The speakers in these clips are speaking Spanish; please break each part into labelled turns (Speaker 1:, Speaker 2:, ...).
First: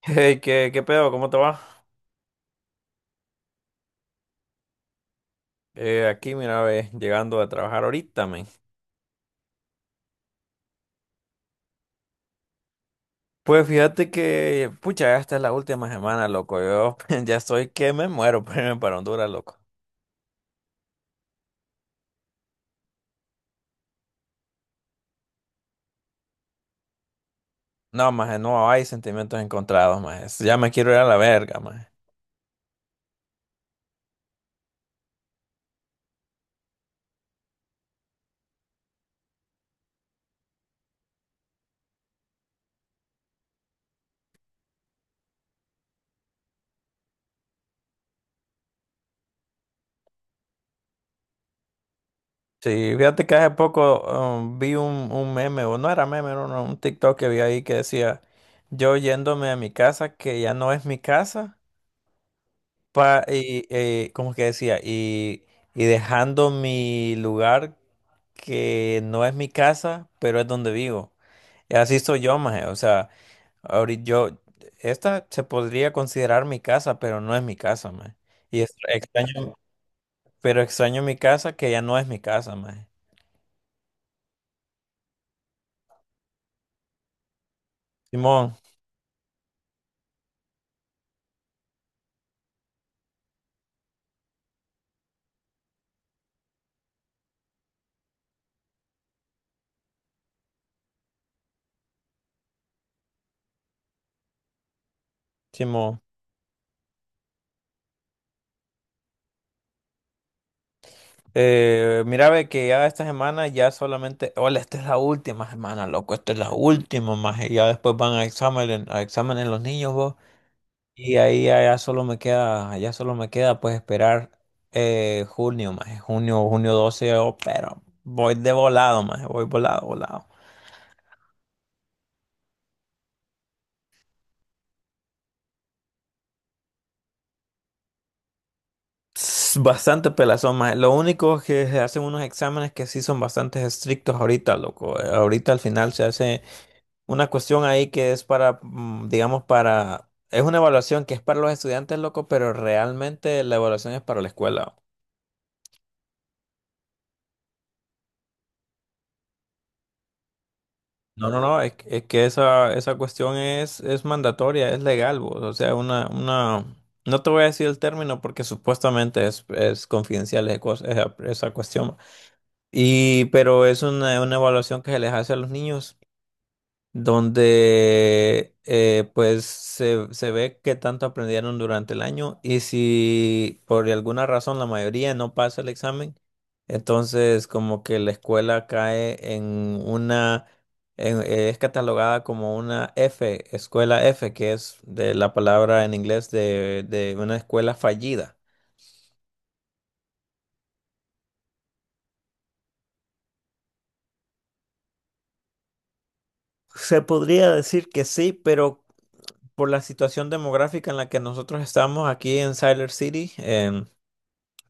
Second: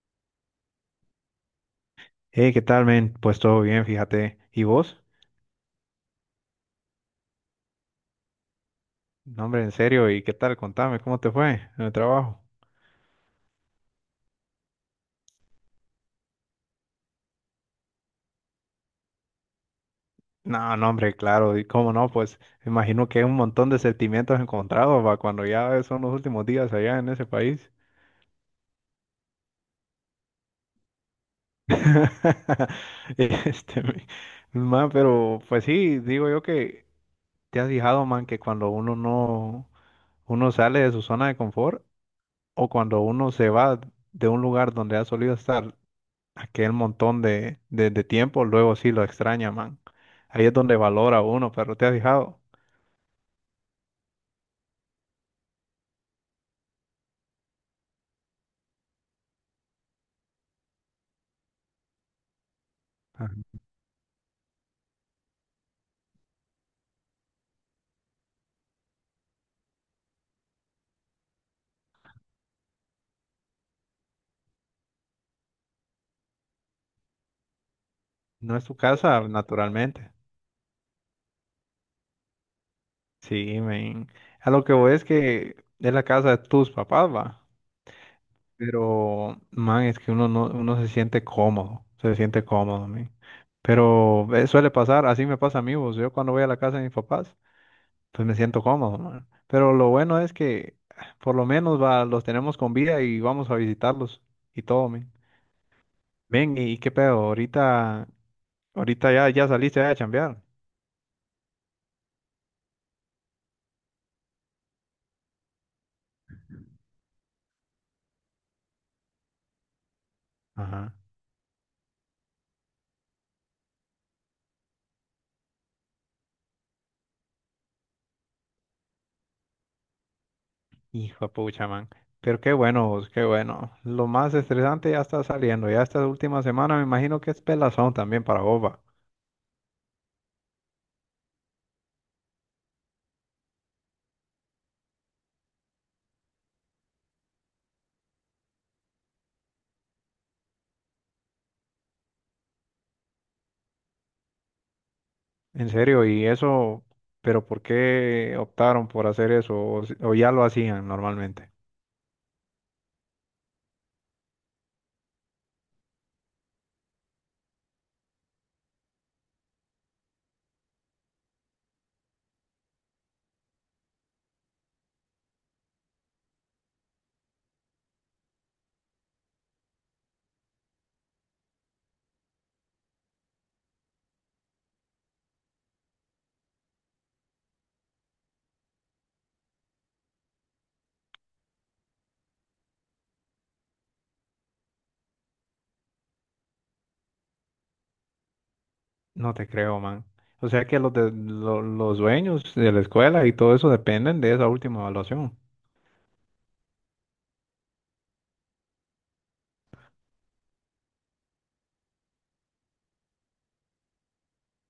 Speaker 1: Hey, ¿qué pedo? ¿Cómo te va?
Speaker 2: Hey, ¿qué tal, men? Pues todo bien, fíjate. ¿Y vos?
Speaker 1: Aquí, mira, ve, llegando a trabajar ahorita, men.
Speaker 2: No, hombre, en serio, ¿y qué tal? Contame, ¿cómo te fue en el trabajo?
Speaker 1: Pues fíjate que, pucha, esta es la última semana, loco. Yo ya estoy que me muero por irme para Honduras, loco.
Speaker 2: No, no, hombre, claro, y cómo no, pues imagino que hay un montón de sentimientos encontrados, va, cuando ya son los últimos días allá en ese país.
Speaker 1: No, maje, no hay sentimientos encontrados, maje. Ya me quiero ir a la verga, maje.
Speaker 2: Este, man, pero pues sí, digo yo que te has fijado, man, que cuando uno no, uno sale de su zona de confort o cuando uno se va de un lugar donde ha solido estar aquel montón de, de tiempo, luego sí lo extraña, man. Ahí es donde valora uno, pero te has fijado,
Speaker 1: Sí, fíjate que hace poco vi un meme, o no era meme, era un TikTok que vi ahí que decía, yo yéndome a mi casa, que ya no es mi casa, pa,
Speaker 2: ajá.
Speaker 1: y, ¿cómo es que decía? Y dejando mi lugar que no es mi casa, pero es donde vivo. Y así soy yo, maje. O sea, ahorita yo, esta se podría considerar mi casa, pero no es mi casa, maje.
Speaker 2: No
Speaker 1: Y
Speaker 2: es tu casa,
Speaker 1: extraño,
Speaker 2: naturalmente.
Speaker 1: pero extraño mi casa que ya no es mi casa, maje.
Speaker 2: Sí, men. A lo que voy es que es la casa de tus papás, va.
Speaker 1: Simón,
Speaker 2: Pero, man, es que uno no, uno se siente cómodo, men. Pero suele pasar, así me pasa a mí, vos. Yo cuando voy a la casa de mis papás, pues me siento cómodo, man. Pero lo bueno es que por lo menos va, los tenemos con vida y vamos a visitarlos y todo, men.
Speaker 1: Simón.
Speaker 2: Ven, ¿y qué pedo? Ahorita, ahorita ya, ya saliste a chambear.
Speaker 1: Mira, ve que ya esta semana ya solamente, hola, esta es la última semana, loco, esta es la última, maje. Ya después van a examen, a exámenes los niños, vos.
Speaker 2: Ajá.
Speaker 1: Y ahí allá solo me queda, pues esperar junio, más junio, junio 12 yo, pero voy de volado, más voy volado, volado.
Speaker 2: Hijo de pucha, man. Pero qué bueno, vos, qué bueno. Lo más estresante ya está saliendo. Ya esta última semana me imagino que es pelazón también para Boba.
Speaker 1: Tss, bastante pelazón, más lo único es que se hacen unos exámenes que sí son bastante estrictos ahorita, loco. Ahorita al final se hace una cuestión ahí que es para, digamos, para, es una evaluación que es para los estudiantes, loco, pero realmente la evaluación es para la escuela.
Speaker 2: En serio, ¿y eso? Pero ¿por qué optaron por hacer eso? O, o ya lo hacían
Speaker 1: No, no,
Speaker 2: normalmente.
Speaker 1: no, es que esa cuestión es mandatoria, es legal, vos. O sea, no te voy a decir el término porque supuestamente es confidencial esa cuestión. Pero es una evaluación que se les hace a los niños donde pues se ve qué tanto aprendieron durante el año y si por alguna razón la mayoría no pasa el examen, entonces como que la escuela cae en una, es catalogada como una F, escuela F, que es de la palabra en inglés de una escuela fallida.
Speaker 2: No te creo, man. O sea que los dueños de la escuela y todo eso dependen de esa última evaluación.
Speaker 1: Se podría decir que sí, pero por la situación demográfica en la que nosotros estamos aquí en Siler City,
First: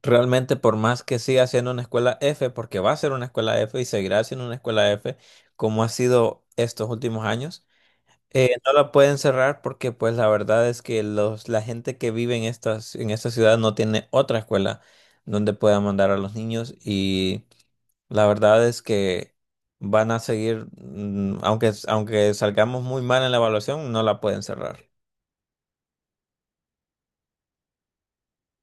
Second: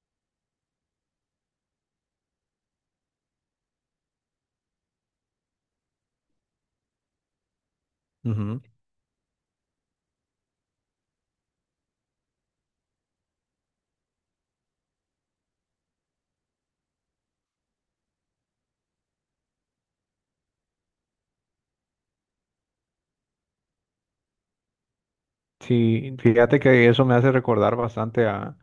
Speaker 1: realmente, por más que siga siendo una escuela F, porque va a ser una escuela F y seguirá siendo una escuela F, como ha sido estos últimos años,
Speaker 2: Ujú.
Speaker 1: no la pueden cerrar porque, pues, la verdad es que la gente que vive en en esta ciudad no tiene otra escuela donde pueda mandar a los niños y la verdad es que van a seguir, aunque salgamos muy mal en la evaluación, no la pueden cerrar.
Speaker 2: Sí, fíjate que eso me hace recordar bastante a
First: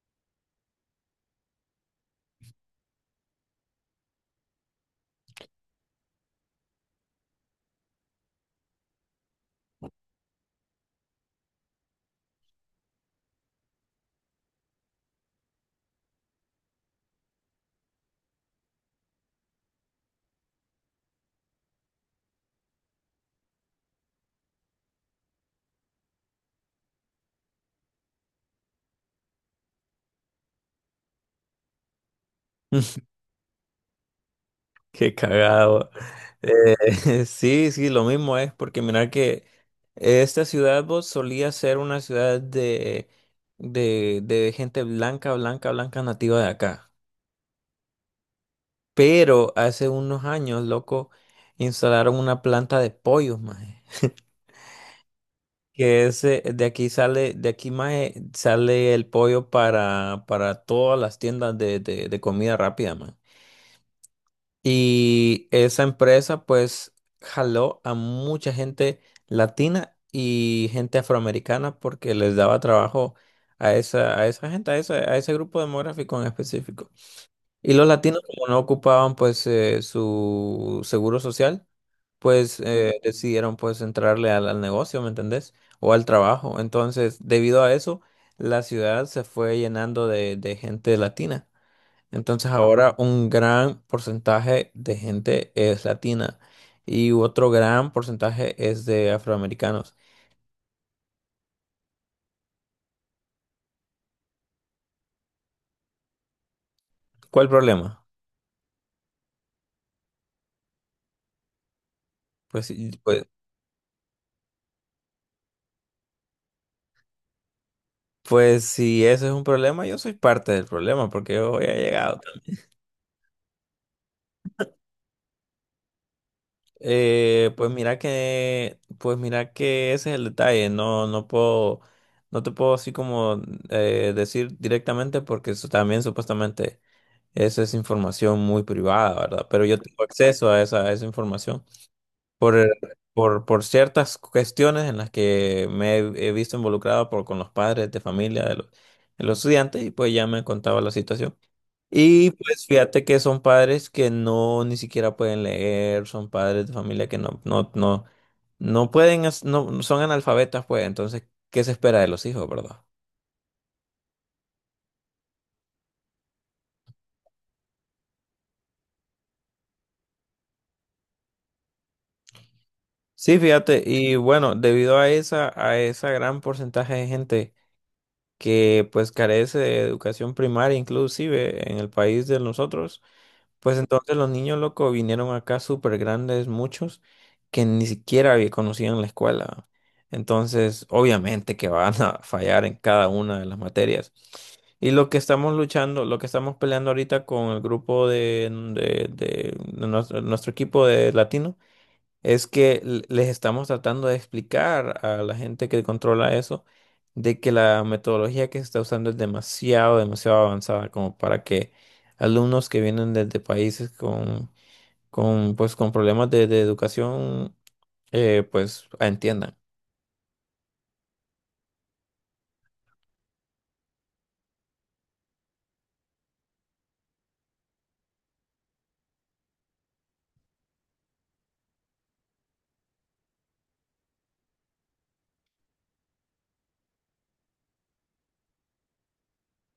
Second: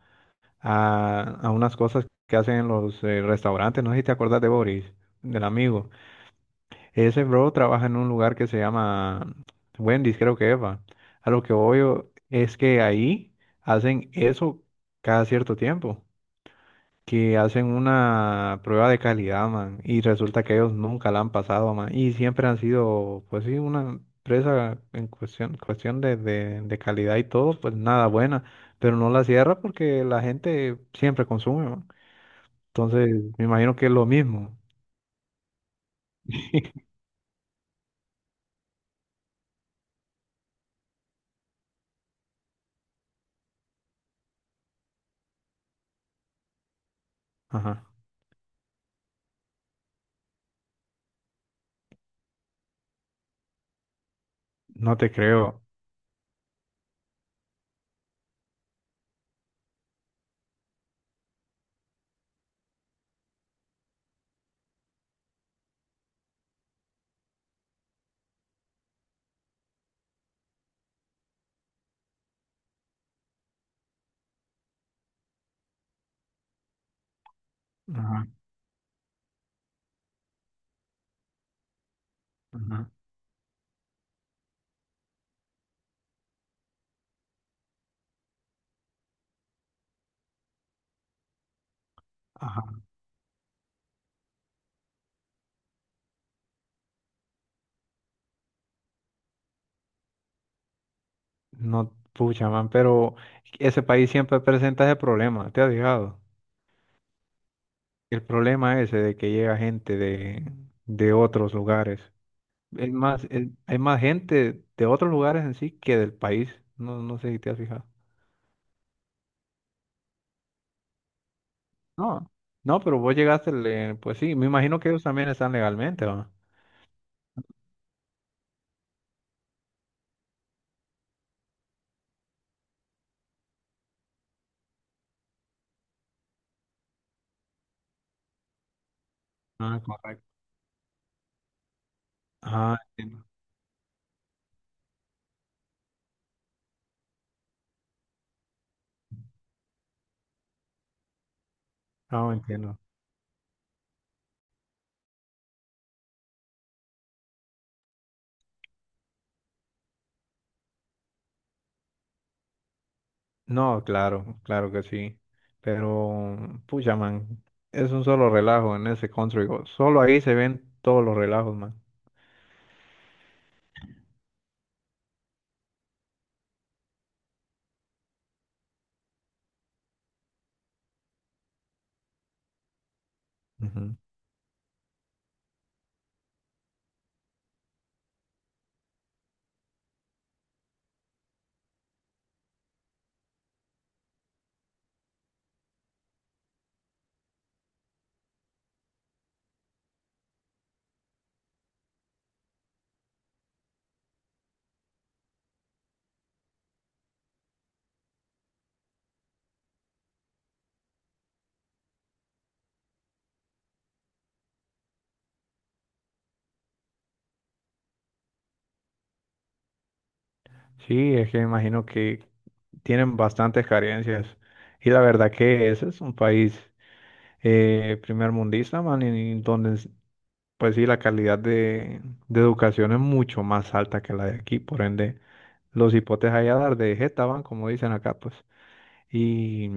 Speaker 2: a unas cosas que hacen en los restaurantes. No sé si te acuerdas de Boris, del amigo. Ese bro trabaja en un lugar que se llama Wendy's, creo que es, va. A lo que voy es que ahí hacen eso cada cierto tiempo, que hacen una prueba de calidad, man, y resulta que ellos nunca la han pasado, man, y siempre han sido, pues sí, una empresa en cuestión, cuestión de calidad y todo, pues nada buena, pero no la cierra porque la gente siempre consume, man. Entonces, me imagino que es lo mismo.
Speaker 1: Qué cagado. Sí, sí, lo mismo es, porque mirar que esta ciudad vos solía ser una ciudad de gente blanca, blanca, blanca nativa de acá.
Speaker 2: Ajá.
Speaker 1: Pero hace unos años, loco, instalaron una planta de pollos, maje.
Speaker 2: No te creo.
Speaker 1: Que ese, de aquí sale, de aquí, maje, sale el pollo para todas las tiendas de comida rápida, maje. Y esa empresa pues jaló a mucha gente latina y gente afroamericana porque les daba trabajo a esa gente, a ese grupo demográfico en específico. Y los latinos
Speaker 2: Ajá.
Speaker 1: como no ocupaban pues su seguro social, pues
Speaker 2: Ajá.
Speaker 1: decidieron pues entrarle al negocio, ¿me entendés? O al trabajo. Entonces, debido a eso, la ciudad se fue llenando de gente latina. Entonces
Speaker 2: Ajá.
Speaker 1: ahora un gran porcentaje de gente es latina y otro gran porcentaje es de afroamericanos.
Speaker 2: No, pucha, man, pero ese país siempre presenta ese problema, ¿te has fijado?
Speaker 1: ¿Cuál problema?
Speaker 2: El problema ese de que llega gente de otros lugares.
Speaker 1: Pues, si-
Speaker 2: Es más,
Speaker 1: pues,
Speaker 2: hay más gente de otros lugares en sí que del país. No, no sé si te has fijado.
Speaker 1: pues si ese es un problema, yo soy parte del problema porque yo he llegado.
Speaker 2: No, no, pero vos llegaste, pues sí, me imagino que ellos también están legalmente, ¿va?
Speaker 1: Pues mira que ese es el detalle. No, no puedo, no te puedo así como decir directamente porque eso también supuestamente eso es información muy privada, ¿verdad? Pero yo
Speaker 2: Ah,
Speaker 1: tengo
Speaker 2: correcto.
Speaker 1: acceso a esa información. Por, eh,
Speaker 2: Ah, entiendo.
Speaker 1: por ciertas cuestiones en las que me he visto involucrado con los padres de familia de los estudiantes y pues ya me contaba la situación.
Speaker 2: Ah,
Speaker 1: Y pues
Speaker 2: entiendo.
Speaker 1: fíjate que son padres que no ni siquiera pueden leer, son padres de familia que no pueden, no, son analfabetas pues, entonces, ¿qué se espera de los hijos, verdad?
Speaker 2: No, claro, claro que sí. Pero, pucha, man, es un solo relajo en ese country. Solo ahí se ven todos los relajos, man.
Speaker 1: Sí, fíjate, y bueno, debido a esa gran porcentaje de gente que pues carece de educación primaria, inclusive en el país de nosotros, pues
Speaker 2: Ujú.
Speaker 1: entonces los niños locos vinieron acá súper grandes, muchos, que ni siquiera conocían la escuela. Entonces, obviamente que van a fallar en cada una de las materias. Y lo que estamos luchando, lo que estamos peleando ahorita con el grupo de nuestro equipo de latino, es que les estamos tratando de explicar a la gente que controla eso de que la metodología que se está usando es demasiado avanzada como para que alumnos que vienen desde países con problemas de educación, pues entiendan.
Speaker 2: Sí, es que me imagino que tienen bastantes carencias. Y la verdad que ese es un país primer mundista, man, y donde, pues sí, la calidad de educación es mucho más alta que la de aquí. Por ende, los hipotes allá dar de jeta van, como dicen acá, pues. Y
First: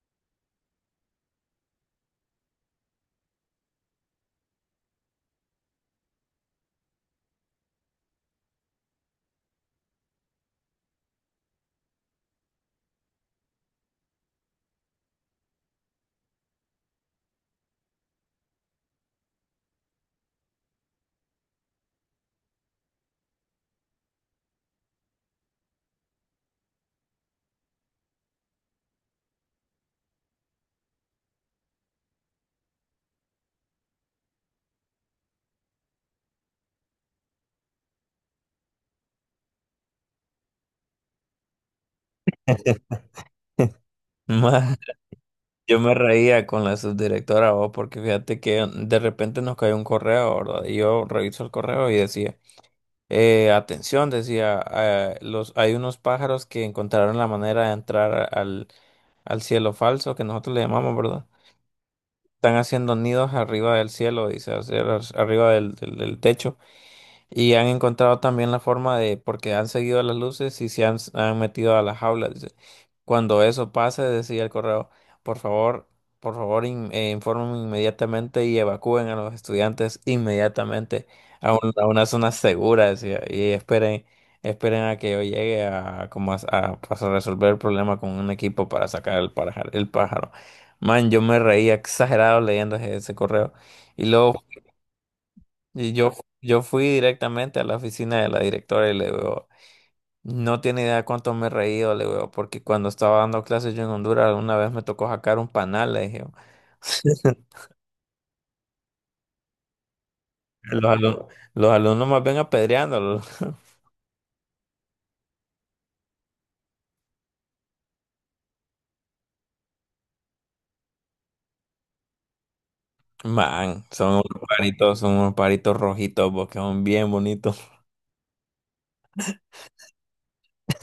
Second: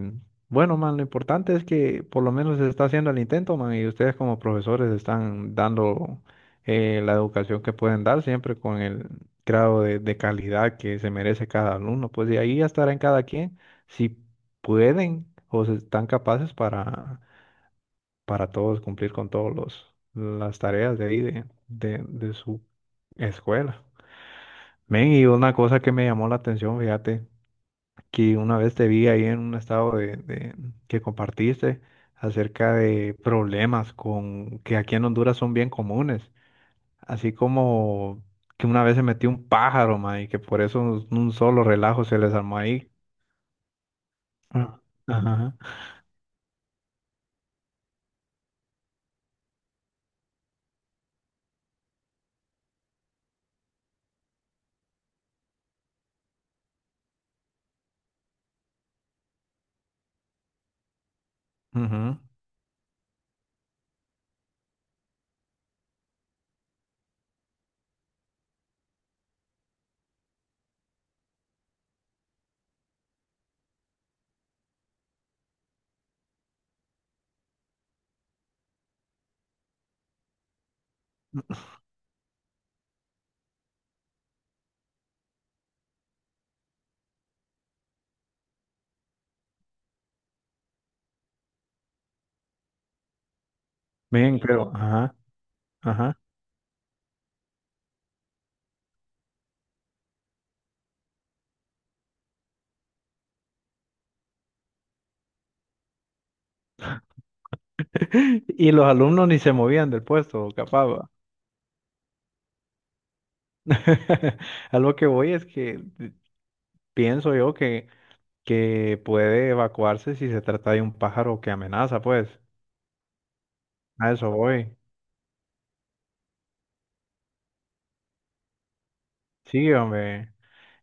Speaker 2: bueno, man, lo importante es que por lo menos se está haciendo el intento, man, y ustedes como profesores están dando la educación que pueden dar siempre con el grado de calidad que se merece cada alumno. Pues de ahí ya estará en cada quien si pueden o se están capaces para todos cumplir con todos los las tareas de ahí de, de su escuela. Men, y una cosa que me llamó la atención, fíjate que una vez te vi ahí en un estado de, que compartiste acerca de problemas con que aquí en Honduras son bien comunes, así como que una vez se metió un pájaro, ma, y que por eso un solo relajo se les armó ahí.
Speaker 1: Ma,
Speaker 2: Ah, ajá,
Speaker 1: yo me reía con la subdirectora, vos, porque fíjate que de repente nos cayó un correo, ¿verdad? Y yo reviso el correo y decía: atención, decía, hay unos pájaros que encontraron la manera de entrar al cielo falso, que nosotros le llamamos, ¿verdad?
Speaker 2: ujú.
Speaker 1: Están haciendo nidos arriba del cielo, dice, o sea, arriba del techo. Y han encontrado también la forma de, porque han seguido las luces y se han metido a las jaulas, dice. Cuando eso pase, decía el correo, por favor, por favor, informen inmediatamente y evacúen a los estudiantes inmediatamente a una zona segura, decía, y esperen, esperen a que yo llegue a, como a- pues, a resolver el problema con un equipo para sacar el pájaro, el pájaro. Man, yo me reía exagerado leyendo ese correo. Y
Speaker 2: Bien,
Speaker 1: luego
Speaker 2: pero, ajá,
Speaker 1: y yo,
Speaker 2: ajá.
Speaker 1: yo fui directamente a la oficina de la directora y le digo, no tiene idea cuánto me he reído, le digo, porque cuando estaba dando clases yo en Honduras, una vez me tocó sacar un panal, le dije.
Speaker 2: Y los alumnos ni se movían del puesto,
Speaker 1: Los
Speaker 2: capaz. Va.
Speaker 1: alumnos, los alumnos más bien apedreándolo.
Speaker 2: A lo que voy es que pienso yo que puede evacuarse si se trata de un pájaro que amenaza, pues.
Speaker 1: Man,
Speaker 2: A
Speaker 1: son
Speaker 2: eso
Speaker 1: unos
Speaker 2: voy.
Speaker 1: paritos, son unos paritos rojitos, porque son bien bonitos.
Speaker 2: Sí, hombre.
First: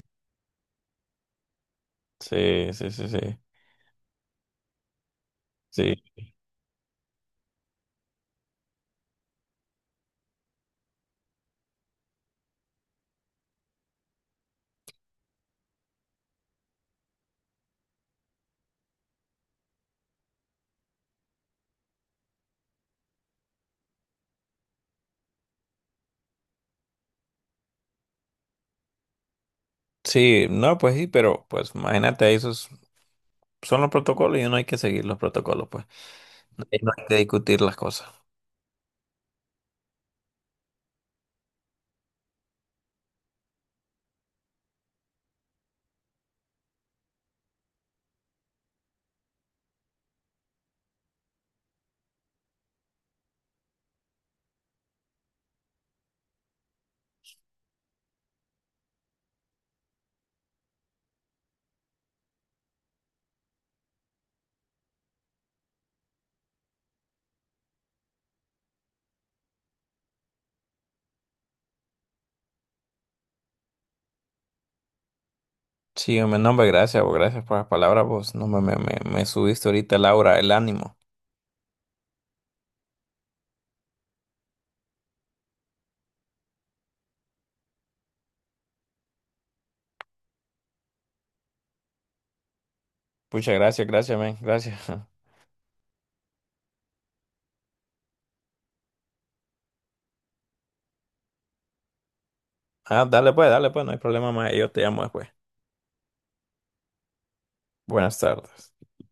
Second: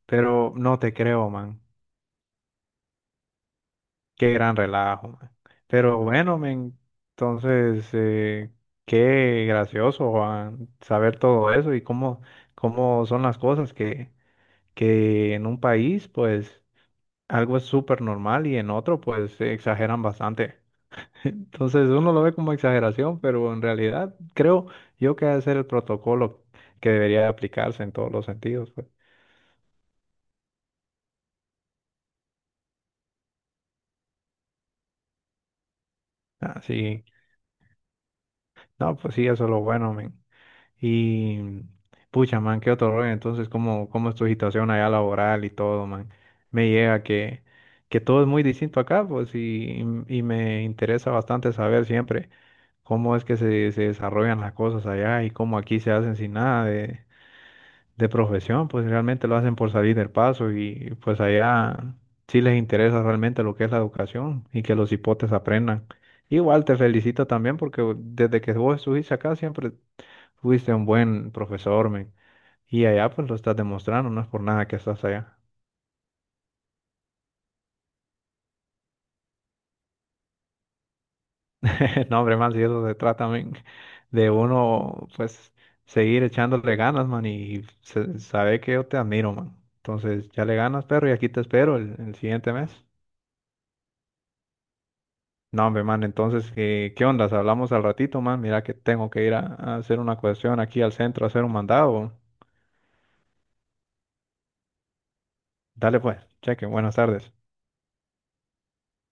Speaker 2: Pero no te creo, man.
Speaker 1: Sí, sí, sí, sí.
Speaker 2: Qué gran relajo, man.
Speaker 1: Sí,
Speaker 2: Pero bueno, men, entonces, qué gracioso, Juan, saber todo eso y cómo, cómo son las cosas que en un país, pues, algo es súper normal y en otro, pues, se exageran bastante. Entonces, uno lo ve como exageración, pero en realidad creo yo que ha de ser el protocolo que debería aplicarse en todos los sentidos, pues.
Speaker 1: sí, no, pues sí, pero pues imagínate, esos son los protocolos y uno hay que seguir los protocolos, pues. Y no
Speaker 2: Así.
Speaker 1: hay que discutir las cosas.
Speaker 2: No, pues sí, eso es lo bueno, men. Y pucha, man, qué otro rollo. Entonces, ¿cómo, cómo es tu situación allá laboral y todo, man? Me llega que todo es muy distinto acá, pues, y me interesa bastante saber siempre cómo es que se desarrollan las cosas allá y cómo aquí se hacen sin nada de, de profesión, pues realmente lo hacen por salir del paso y pues allá sí les interesa realmente lo que es la educación y que los hipotes aprendan. Igual te felicito también porque desde que vos estuviste acá siempre fuiste un buen profesor, men. Y allá pues lo estás demostrando, no es por nada que estás allá.
Speaker 1: Sí, hombre, no, hombre, gracias, vos, gracias por las palabras, vos. No, me subiste ahorita, Laura, el aura, el ánimo.
Speaker 2: No, hombre, man, si eso se trata, men, de uno pues seguir echándole ganas, man, y saber que yo te admiro, man. Entonces ya le ganas, perro, y aquí te espero el siguiente mes.
Speaker 1: Pucha, gracias, gracias, men, gracias.
Speaker 2: No, hombre, man, entonces, ¿qué, qué ondas? Hablamos al ratito, man. Mira que tengo que ir a hacer una cuestión aquí al centro, a hacer un mandado.
Speaker 1: Ah, dale pues, no hay problema más, yo te llamo después.
Speaker 2: Dale pues, cheque, buenas tardes.
Speaker 1: Buenas tardes.